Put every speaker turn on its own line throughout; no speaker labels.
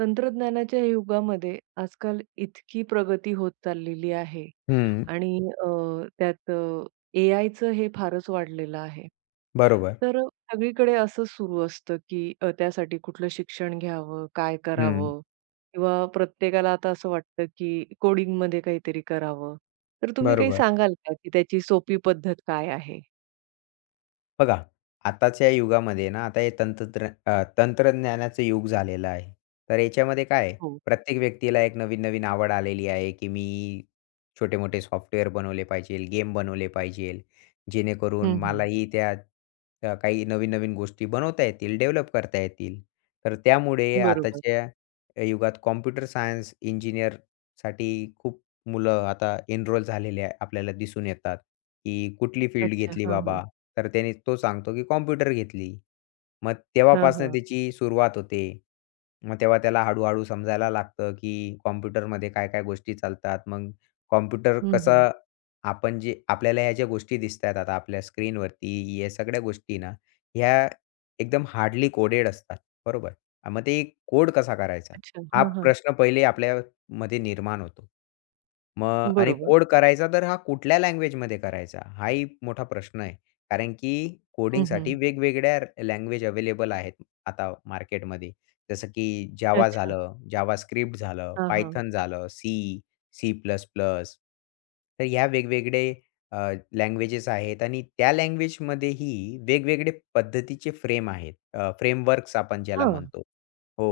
तंत्रज्ञानाच्या युगामध्ये आजकाल इतकी प्रगती होत चाललेली आहे
हं,
आणि अ, त्यात ए आयचं हे फारच वाढलेलं आहे.
बरोबर.
तर सगळीकडे असंच सुरू असतं, की त्यासाठी कुठलं शिक्षण घ्यावं, काय
हं,
करावं? किंवा प्रत्येकाला आता असं वाटतं, की कोडिंगमध्ये काहीतरी करावं. तर तुम्ही काही
बरोबर.
सांगाल का, की त्याची सोपी पद्धत काय आहे?
बघा, आताच्या युगामध्ये ना, आता तंत्रज्ञानाचं युग झालेलं आहे. तर याच्यामध्ये काय आहे,
हो.
प्रत्येक व्यक्तीला एक नवीन-नवीन आवड आलेली आहे, की मी छोटे-मोठे सॉफ्टवेअर बनवले पाहिजेल, गेम बनवले पाहिजेल, जेणेकरून
हं, हं.
मलाही त्या काही नवीन-नवीन गोष्टी बनवता येतील, डेव्हलप करता येतील. तर त्यामुळे
बरोबर.
आताच्या युगात कॉम्प्युटर सायन्स इंजिनिअरसाठी खूप मुलं आता एनरोल झालेले आहे आपल्याला दिसून येतात, की कुठली फील्ड
अच्छा.
घेतली
हां, हां.
बाबा? तर त्याने तो सांगतो, की कॉम्प्युटर घेतली. मग
हां,
तेव्हापासून
हां.
त्याची सुरुवात होते. मग तेव्हा त्याला हळू समजायला लागतं, की कॉम्प्युटरमध्ये काय-काय गोष्टी चालतात. मग कॉम्प्युटर
हं, हं.
कसं आपण जे आपल्याला ह्या ज्या गोष्टी दिसतायत आता आपल्या स्क्रीनवरती, या सगळ्या गोष्टी ना, ह्या एकदम हार्डली कोडेड असतात. बरोबर? मग ते कोड कसा करायचा?
अच्छा.
हा
हां, हां.
प्रश्न पहिले आपल्या मध्ये निर्माण होतो. मग आणि
बरोबर.
कोड करायचा तर हा कुठल्या लँग्वेजमध्ये करायचा? हाही मोठा प्रश्न आहे. कारण की
हं,
कोडिंगसाठी
हं.
वेगवेगळ्या लँग्वेज अवेलेबल आहेत आता मार्केटमध्ये. जसं की जावा
अच्छा.
झालं, जावास्क्रिप्ट झालं,
हां, हां.
पायथन झालं, सी, सी प्लस प्लस. तर ह्या वेगवेगळे लँग्वेजेस आहेत आणि त्या लँग्वेजमध्येही वेगवेगळे पद्धतीचे फ्रेम आहेत. फ्रेमवर्क्स आपण ज्याला
हां.
म्हणतो. हो.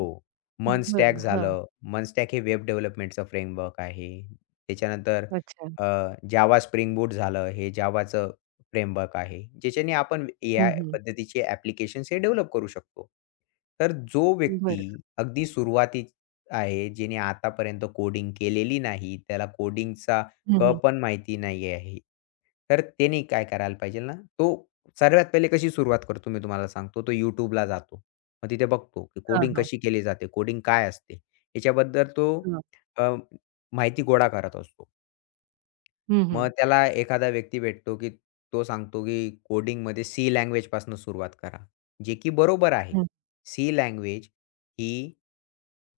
मनस्टॅक
बरं. हां.
झालं. मनस्टॅक हे वेब डेव्हलपमेंटचं फ्रेमवर्क आहे. त्याच्यानंतर
अच्छा.
अ, Java Spring Boot झालं, हे Javaचं फ्रेमवर्क आहे. ज्याच्याने आपण
हं,
एआय
हं.
पद्धतीचे ॲप्लिकेशन्स हे डेव्हलप करू शकतो. तर जो व्यक्ती
बरं.
अगदी सुरुवातीत आहे, ज्याने आतापर्यंत कोडिंग केलेली नाही, त्याला कोडिंगचा
हं,
क
हं.
पण माहिती नाही आहे. तर त्याने काय करायला पाहिजे ना, तो सर्वात पहिले कशी सुरुवात करतो मी तुम्हाला सांगतो. तो YouTubeला जातो. मग तिथे बघतो, की
हां,
कोडिंग
हां.
कशी केली जाते, कोडिंग काय असते, याच्याबद्दल तो
हां.
अ, माहिती गोळा करत असतो.
हं, हं.
मग त्याला एखादा व्यक्ती भेटतो, की तो सांगतो, की कोडिंगमध्ये सी लँग्वेजपासून सुरुवात करा. जे की बरोबर आहे.
हं.
सी लँग्वेज ही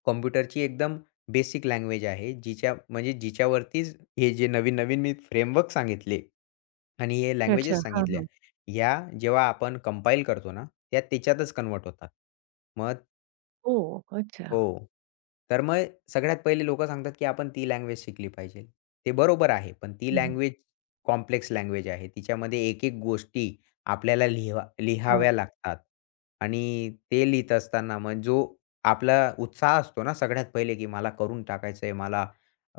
कॉम्प्युटरची एकदम बेसिक लँग्वेज आहे. जिच्या म्हणजे जिच्यावरतीच हे जे नवीन-नवीन मी फ्रेमवर्क सांगितले आणि हे
अच्छा.
लँग्वेजेस
हां,
सांगितल्या,
हां.
ह्या जेव्हा आपण कंपाईल करतो ना, त्या त्याच्यातच कन्व्हर्ट होतात. मग
ओह! अच्छा.
हो. तर मग सगळ्यात पहिले लोकं सांगतात, की आपण ती लँग्वेज शिकली पाहिजे. ते बरोबर आहे. पण ती
हं, हं.
लँग्वेज कॉम्प्लेक्स लँग्वेज आहे. तिच्यामध्ये एक-एक गोष्टी आपल्याला लिहावा
हां.
लिहाव्या लागतात आणि ते लिहीत असताना मग जो आपला उत्साह असतो ना सगळ्यात पहिले, की मला करून टाकायचं आहे, मला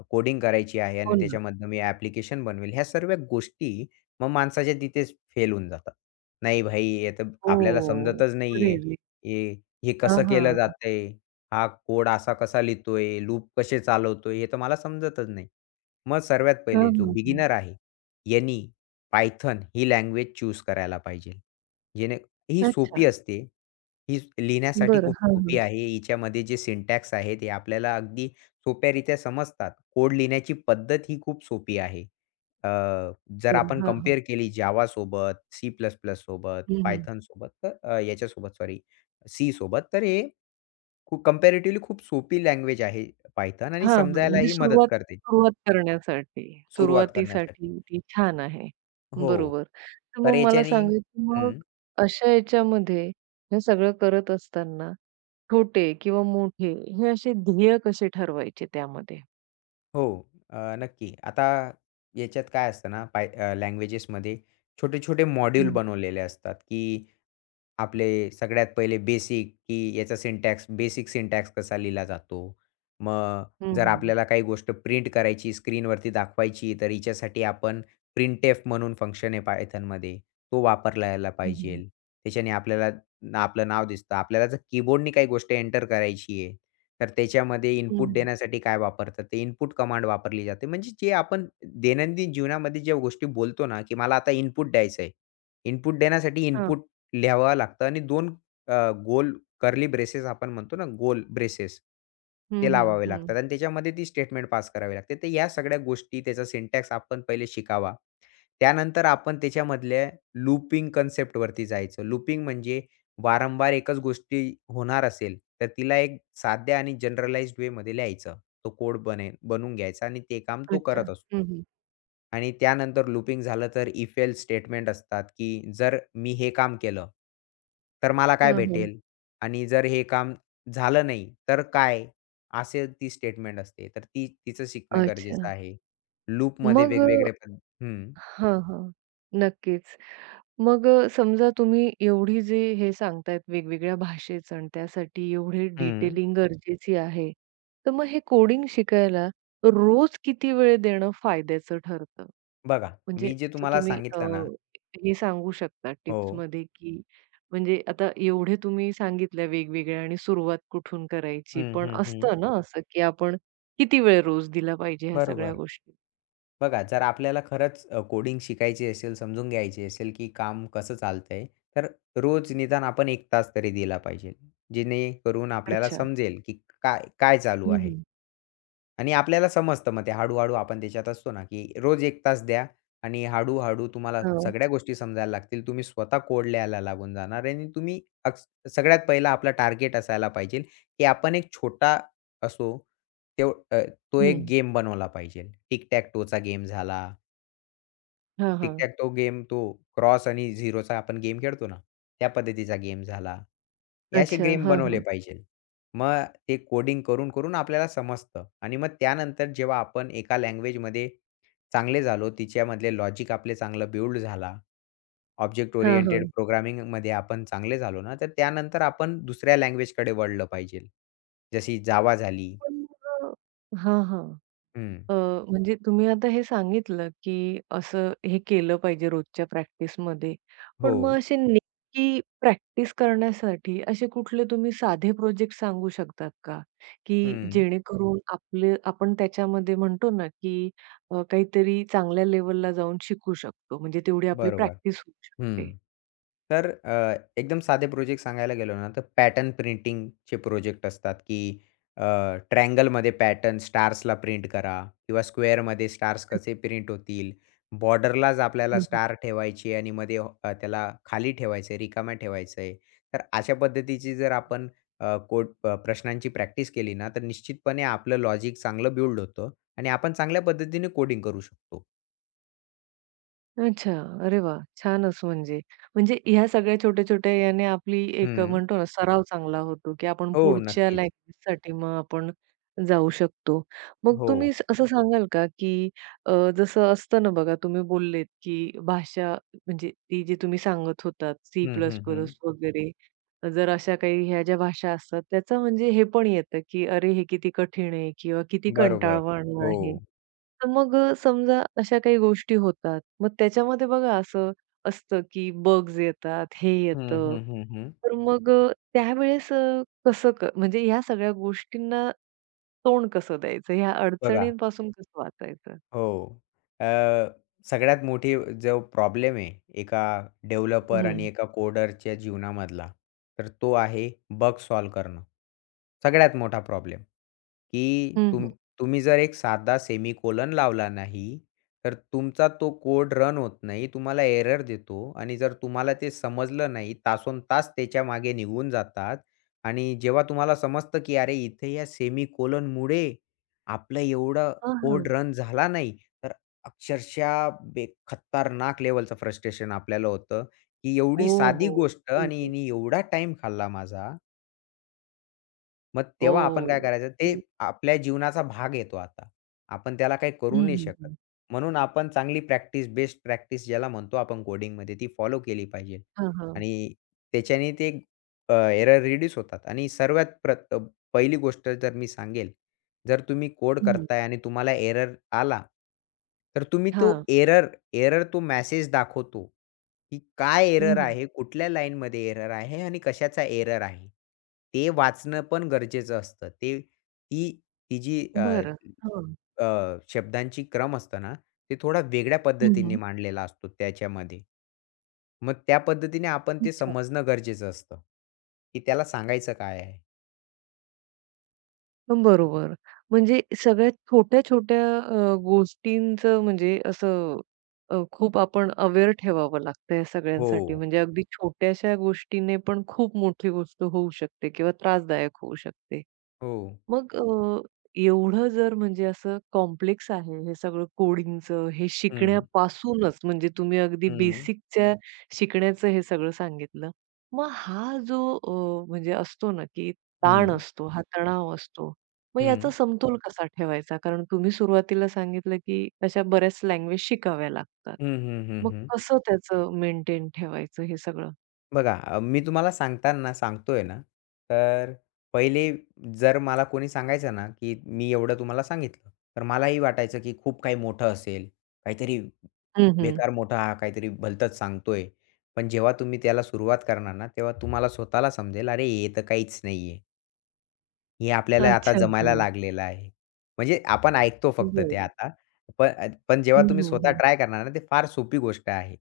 कोडिंग करायची आहे
हो
आणि
ना.
त्याच्यामधनं मी ॲप्लिकेशन बनवेल. ह्या सर्व गोष्टी मग माणसाच्या तिथेच फेल होऊन जातात. नाही भाई, हे तर आपल्याला
ओह!
समजतच
अरे
नाहीये.
रे!
हे हे
हां,
कसं केलं
हां.
जातंय? हा कोड असा कसा लिहितोय, लूप कसे चालवतोय, हे तर मला समजतच नाही. मग सर्वात
हां,
पहिले जो
हां, हां.
बिगिनर आहे, यांनी Python ही लँग्वेज चूज करायला पाहिजे. जेणे ही
अच्छा.
सोपी असते. ही लिहिण्यासाठी
बरं.
खूप
हां,
सोपी
हां.
आहे. हिच्यामध्ये जे सिंटॅक्स आहे, ते आपल्याला अगदी सोप्यारीत्या समजतात. कोड लिहिण्याची पद्धत ही खूप सोपी आहे. अ, जर
बरं.
आपण
हां, हां.
कंपेअर केली Java सोबत, C++ सोबत,
हं, हं.
Python सोबत तर याच्यासोबत सॉरी C सोबत, तर हे खूप कंपॅरेटिव्हली खूप सोपी लँग्वेज आहे Python आणि
हां, हां. म्हणजे
समजायलाही मदत
सुरुवात
करते
सुरुवात करण्यासाठी,
सुरुवात करण्यासाठी.
सुरुवातीसाठी ती छान आहे.
हो.
बरोबर. तर मग
तर
मला
याच्याने
सांगा, की मग
हं,
अशा याच्यामध्ये हे सगळं करत असताना छोटे किंवा मोठे हे असे ध्येय कसे ठरवायचे त्यामध्ये?
हो. नक्की. आता याच्यात काय असतं ना, लँग्वेजेसमध्ये छोटे-छोटे मॉड्यूल
हं.
बनवलेले असतात, की आपले सगळ्यात पहिले बेसिक, की याचा सिंटॅक्स बेसिक सिंटॅक्स कसा लिहिला जातो. मग
हं,
जर
हं.
आपल्याला काही गोष्ट प्रिंट करायची, स्क्रीनवरती दाखवायची, तर हिच्यासाठी आपण प्रिंटएफ म्हणून फंक्शन आहे Pythonमध्ये, तो वापरला
हं, हं.
पाहिजेल. त्याच्याने आपल्याला आपलं नाव दिसतं. आपल्याला जर कीबोर्डनी काही गोष्ट एंटर करायची आहे, तर त्याच्यामध्ये
हं,
इनपुट
हं.
देण्यासाठी काय वापरतात, ते इनपुट कमांड वापरली जाते. म्हणजे जे आपण दैनंदिन जीवनामध्ये ज्या गोष्टी बोलतो ना, की मला आता इनपुट द्यायचं आहे. इनपुट देण्यासाठी
हां.
इनपुट लिहावं लागतं आणि 2 गोल कर्ली ब्रेसेस आपण म्हणतो ना, गोल ब्रेसेस
हं,
ते
हं,
लावावे
हं.
लागतात आणि त्याच्यामध्ये ती स्टेटमेंट पास करावी लागते. तर या सगळ्या गोष्टी त्याचा सिंटॅक्स आपण पहिले शिकावा. त्यानंतर आपण त्याच्यामधल्या लूपिंग कन्सेप्टवरती जायचं. लूपिंग म्हणजे वारंवार एकच गोष्टी होणार असेल, तर तिला एक साध्या आणि जनरलाइज्ड वेमध्ये लिहायचं. तो कोड बनवून घ्यायचा आणि ते काम तो
अच्छा.
करत
हं,
असतो.
हं.
आणि त्यानंतर लूपिंग झालं तर इफ एल्स स्टेटमेंट असतात, की जर मी हे काम केलं, तर मला काय
हं, हं.
भेटेल? आणि जर हे काम झालं नाही, तर काय? असे ती स्टेटमेंट असते. तर ती तिचं शिकणं गरजेचं
अच्छा.
आहे. लूपमध्ये
मग
वेगवेगळे पण हं.
हां, हां. नक्कीच. मग समजा तुम्ही एवढी जे हे सांगतायत वेगवेगळ्या भाषेचं आणि त्यासाठी एवढे
हं.
डिटेलिंग गरजेची आहे. तर मग हे कोडिंग शिकायला रोज किती वेळ देणं फायद्याचं ठरतं?
बघा,
म्हणजे
मी जे
असं
तुम्हाला
तुम्ही
सांगितलं ना
हे सांगू शकता
हो.
टिप्समध्ये, की म्हणजे आता एवढे तुम्ही सांगितल्या वेगवेगळ्या आणि सुरुवात कुठून करायची.
हं,
पण
हं, हं.
असतं ना असं, की आपण किती वेळ रोज दिला पाहिजे ह्या सगळ्या
बरोबर.
गोष्टी?
बघा, जर आपल्याला खरंच कोडिंग शिकायची असेल, समजून घ्यायची असेल, की काम कसं चालतंय, तर रोज निदान आपण 1 तास तरी दिला पाहिजे. जेणेकरून आपल्याला
अच्छा.
समजेल, की काय काय चालू
हं,
आहे?
हं.
आणि आपल्याला समजतं मग ते हळू आपण त्याच्यात असतो ना, की रोज 1 तास द्या आणि हळू तुम्हाला
हां.
सगळ्या गोष्टी समजायला लागतील. तुम्ही स्वतः कोड लिहायला लागून जाणार आणि तुम्ही अक्स सगळ्यात पहिला आपला टार्गेट असायला पाहिजे, की आपण एक छोटा असो, तेव अ, तो एक
हं.
गेम बनवला पाहिजे. टिक टॅक टोचा गेम झाला
हां,
टिक टॅक तो गेम तो क्रॉस आणि झिरोचा आपण गेम खेळतो ना, त्या पद्धतीचा गेम झाला. हे असे
अच्छा.
गेम
हां,
बनवले
हां.
पाहिजे. मग ते कोडिंग करून-करून आपल्याला समजतं आणि मग त्यानंतर जेव्हा आपण एका लँग्वेजमध्ये चांगले झालो, तिच्यामधले लॉजिक आपले चांगलं बिल्ड झाला, ऑब्जेक्ट
हां,
ओरिएंटेड
हां.
प्रोग्रामिंगमध्ये आपण चांगले झालो ना, तर त्यानंतर आपण दुसऱ्या लँग्वेजकडे वळलं पाहिजे. जशी जावा झाली.
पण मग हां, हां.
हं.
अ, म्हणजे तुम्ही आता हे सांगितलं, की असं हे केलं पाहिजे रोजच्या प्रॅक्टिसमध्ये.
हो.
पण मग अशी नेमकी प्रॅक्टिस करण्यासाठी असे कुठले तुम्ही साधे प्रोजेक्ट सांगू शकतात का? की
हं.
जेणेकरून आपले आपण त्याच्यामध्ये म्हणतो ना, की काहीतरी चांगल्या लेव्हलला जाऊन शिकू शकतो. म्हणजे तेवढी आपली
बरोबर.
प्रॅक्टिस होऊ
हं.
शकते.
तर एकदम साधे प्रोजेक्ट सांगायला गेलो ना, तर पॅटर्न प्रिंटिंगचे प्रोजेक्ट असतात, की अ, ट्रायंगलमध्ये पॅटर्न स्टार्सला प्रिंट करा किंवा स्क्वेअरमध्ये स्टार्स कसे प्रिंट होतील. बॉर्डरलाच आपल्याला
हं, हं.
स्टार ठेवायची आणि मध्ये त्याला खाली ठेवायचं आहे, रिकाम्या ठेवायचं आहे. तर अशा पद्धतीची जर आपण कोड प्रश्नांची प्रॅक्टिस केली ना, तर निश्चितपणे आपलं लॉजिक चांगलं बिल्ड होतं आणि आपण चांगल्या पद्धतीने कोडिंग करू शकतो.
अच्छा. अरे वाह! छानच म्हणजे. म्हणजे ह्या सगळ्या छोट्या-छोट्या याने आपली एक
हं.
म्हणतो ना सराव चांगला होतो, की आपण
हो,
पुढच्या
नक्कीच.
लँग्वेजसाठी मग आपण जाऊ शकतो. मग
हो.
तुम्ही असं सांगाल का, की अ, जसं असतं ना बघा तुम्ही बोललेत, की भाषा म्हणजे ती जी तुम्ही सांगत होतात
हं, हं, हं.
C++ वगैरे. जर अशा काही ह्या ज्या भाषा असतात त्याचं म्हणजे हे पण येतं, की अरे हे किती कठीण आहे किंवा किती
बरोबर.
कंटाळवाणं, हो,
हो.
आहे. तर मग समजा अशा काही गोष्टी होतात. मग त्याच्यामध्ये बघा असं असतं, की बग्स येतात, हे
हं,
येतं.
हं, हं, हं.
तर मग त्यावेळेस कसं म्हणजे ह्या सगळ्या गोष्टींना तोंड कसं द्यायचं? ह्या
बघा,
अडचणींपासून कसं वाचायचं?
हो. अ, सगळ्यात मोठी जो प्रॉब्लेम आहे एका डेव्हलपर आणि
हं.
एका कोडरच्या जीवनामधला, तर तो आहे बग सॉल्व्ह करणं. सगळ्यात मोठा प्रॉब्लेम, की
हं, हं.
तुम्ही जर एक साधा सेमीकोलन लावला नाही, तर तुमचा तो कोड रन होत नाही. तुम्हाला एरर देतो आणि जर तुम्हाला ते समजलं नाही, तासोनतास त्याच्यामागे निघून जातात आणि जेव्हा तुम्हाला समजतं, की अरे, इथे या सेमीकोलनमुळे आपलं एवढं
हां,
कोड
हां.
रन झाला नाही, तर अक्षरशः बे खतरनाक लेव्हलचं फ्रस्ट्रेशन आपल्याला होतं, की
ओ
एवढी साधी
हो!
गोष्ट
हं,
आणि
हं.
हिने एवढा टाईम खाल्ला माझा, मग तेव्हा आपण काय
ओ!
करायचं ते
हं,
आपल्या जीवनाचा भाग येतो आता. आपण त्याला काही करू
हं,
नाही शकत.
हं.
म्हणून आपण चांगली प्रॅक्टिस, बेस्ट प्रॅक्टिस ज्याला म्हणतो आपण कोडिंगमध्ये ती फॉलो केली पाहिजे.
हां, हां.
आणि त्याच्याने ते एरर रिड्यूस होतात आणि सर्वात प्रथ पहिली गोष्ट जर मी सांगेल, जर तुम्ही कोड करताय आणि तुम्हाला एरर आला, तर तुम्ही तो
हां.
एरर एरर तो मेसेज दाखवतो. की काय
हं,
एरर
हं.
आहे? कुठल्या लाईनमध्ये एरर आहे? आणि कशाचा एरर आहे? ते वाचणं पण गरजेचं असतं. ते ती ती जी अ,
बरं. हां.
अ, शब्दांची क्रम असतो ना, ते थोडा वेगळ्या
हं,
पद्धतीने
हं.
मांडलेला असतो त्याच्यामध्ये. मग त्या पद्धतीने आपण ते
अच्छा.
समजणं गरजेचं असतं, की त्याला सांगायचं काय आहे?
बरोबर. म्हणजे सगळ्यात छोट्या-छोट्या गोष्टींचं म्हणजे असं खूप आपण अवेअर ठेवावं लागतं या
हो,
सगळ्यांसाठी. म्हणजे अगदी छोट्याशा गोष्टीने पण खूप मोठी गोष्ट होऊ शकते किंवा त्रासदायक होऊ शकते.
हो.
मग एवढं जर म्हणजे असं कॉम्प्लेक्स आहे हे सगळं कोडिंगचं, हे
हं,
शिकण्यापासूनच म्हणजे तुम्ही अगदी
हं,
बेसिकच्या शिकण्याचं हे सगळं सांगितलं. मग हा जो म्हणजे असतो ना, की ताण
हं,
असतो, हा तणाव असतो. मग याचा
हं,
समतोल कसा ठेवायचा? कारण तुम्ही सुरुवातीला सांगितलं, की अशा बऱ्याच लँग्वेज शिकाव्या लागतात.
हं, हं, हं,
मग
हं, हं.
कसं त्याचं मेंटेन ठेवायचं हे सगळं?
बघा मी तुम्हाला सांगताना सांगतोय ना, तर पहिले जर मला कोणी सांगायचं ना, की मी एवढं तुम्हाला सांगितलं, तर मलाही वाटायचं की खूप काही मोठं असेल, काहीतरी
हं, हं.
बेकार मोठा हा काहीतरी भलतंच सांगतोय. पण जेव्हा तुम्ही त्याला सुरुवात करणार ना, तेव्हा तुम्हाला स्वतःला समजेल, "अरे, हे तर काहीच नाहीये." हे आपल्याला आता
अच्छा.
जमायला
हं.
लागलेलं आहे. म्हणजे आपण ऐकतो फक्त ते
बरं.
आता. पण पण जेव्हा
हं,
तुम्ही
हं,
स्वतः
हं.
ट्राय करणार ना, ते फार सोपी गोष्ट आहे.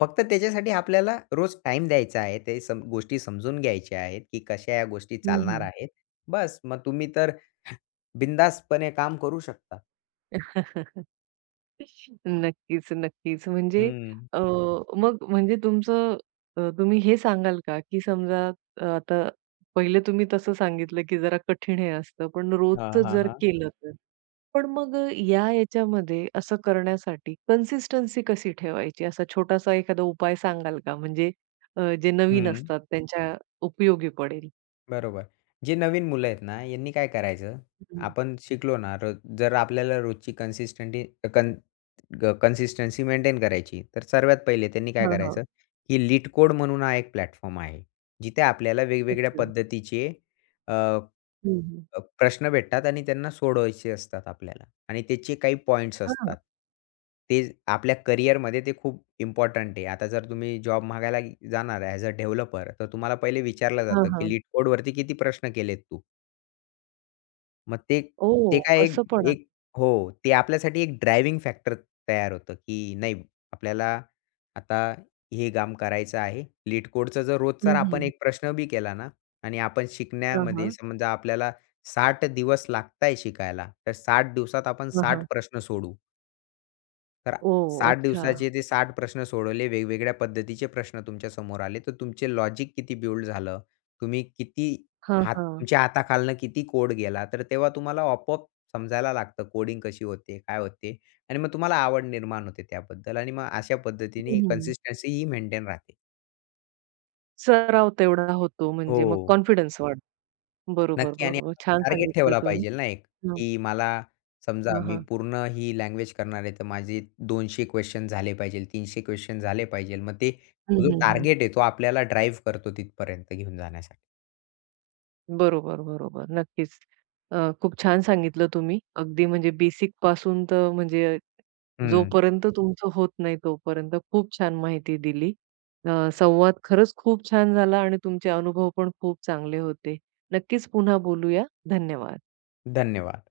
फक्त त्याच्यासाठी आपल्याला रोज टाईम द्यायचा आहे. ते सम गोष्टी समजून घ्यायच्या आहेत, की कशा या गोष्टी
हं,
चालणार
हं.
आहेत. बस मग तुम्ही तर बिंदासपणे काम करू शकता.
नक्कीच, नक्कीच. म्हणजे
हं.
हं. मग म्हणजे तुमचं तुम्ही हे सांगाल का, की समजा आता पहिले तुम्ही तसं सांगितलं, की जरा कठीण हे असतं, पण
हां,
रोजचं
हां,
जर
हां.
केलं. तर. पण मग याच्यामध्ये असं करण्यासाठी कन्सिस्टन्सी कशी ठेवायची? असा छोटासा एखादा उपाय सांगाल का? म्हणजे जे नवीन
हं.
असतात त्यांच्या उपयोगी पडेल?
बरोबर. जे नवीन मुलं आहेत ना, यांनी काय करायचं,
हं.
आपण शिकलो ना रोज जर आपल्याला रोजची कन्सिस्टंटी कन कन्सिस्टन्सी मेंटेन करायची, तर सर्वात पहिले त्यांनी काय
हां, हां.
करायचं, की LeetCode म्हणून हा एक प्लॅटफॉर्म आहे. जिथे आपल्याला वेगवेगळ्या
अच्छा.
पद्धतीचे
हं, हं.
प्रश्न भेटतात आणि त्यांना सोडवायचे असतात आपल्याला आणि त्याचे काही पॉइंट्स
हां,
असतात. ते आपल्या करिअरमध्ये ते खूप इम्पोर्टंट आहे. आता जर तुम्ही जॉब मागायला जाणार ॲज अ डेव्हलपर, तर तुम्हाला पहिले विचारलं
हां,
जातं, की
हां.
लीट कोडवरती किती प्रश्न केलेत तू? मग ते ते
ओह!
काय
असं
एक
पण आहे.
एक हो, ते आपल्यासाठी एक ड्रायव्हिंग फॅक्टर तयार होतं, की नाही आपल्याला आता हे काम करायचं आहे. लीट कोडचा जर
हं,
रोजचा आपण
हं.
एक प्रश्न बी केला ना आणि आपण
हां,
शिकण्यामध्ये
हां.
समजा आपल्याला 60 दिवस लागताय शिकायला, तर 60 दिवसात आपण
हां,
60
हां.
प्रश्न सोडवू. तर
ओह!
60
अच्छा.
दिवसाचे ते 60 प्रश्न सोडवले. वेगवेगळ्या पद्धतीचे प्रश्न तुमच्या समोर आले. तर तुमचे लॉजिक किती बिल्ड झालं. तुम्ही किती
हां,
हात
हां.
तुमच्या हाताखालनं किती कोड गेला. तर तेव्हा तुम्हाला आपोआप समजायला लागतं कोडिंग कशी होते, काय होते आणि मग तुम्हाला आवड निर्माण होते त्याबद्दल आणि मग अशा पद्धतीने
हं, हं.
कन्सिस्टन्सी ही मेंटेन राहते.
सराव तेवढा होतो
हो.
म्हणजे मग कॉन्फिडन्स वाढतो. बरोबर,
नक्की आणि
बरोबर.
आपण
छान
टार्गेट
सांगितलं
ठेवला
तुम्ही.
पाहिजे ना एक,
हां,
की मला समजा
हां,
मी
हां.
पूर्ण ही लँग्वेज करणार आहे, तर माझे 200 क्वेशन झाले पाहिजे, 300 क्वेशन झाले पाहिजे. मग ते
हं,
तो जो
हं, हं.
टार्गेट आहे, तो आपल्याला ड्राईव्ह करतो तिथपर्यंत घेऊन जाण्यासाठी.
बरोबर, बरोबर. नक्कीच. खूप छान सांगितलं तुम्ही. अगदी म्हणजे बेसिकपासून तर म्हणजे
हं.
जोपर्यंत तुमचं होत नाही तोपर्यंत खूप छान माहिती दिली. संवाद खरंच खूप छान झाला आणि तुमचे अनुभव पण खूप चांगले होते. नक्कीच पुन्हा बोलूया. धन्यवाद.
धन्यवाद.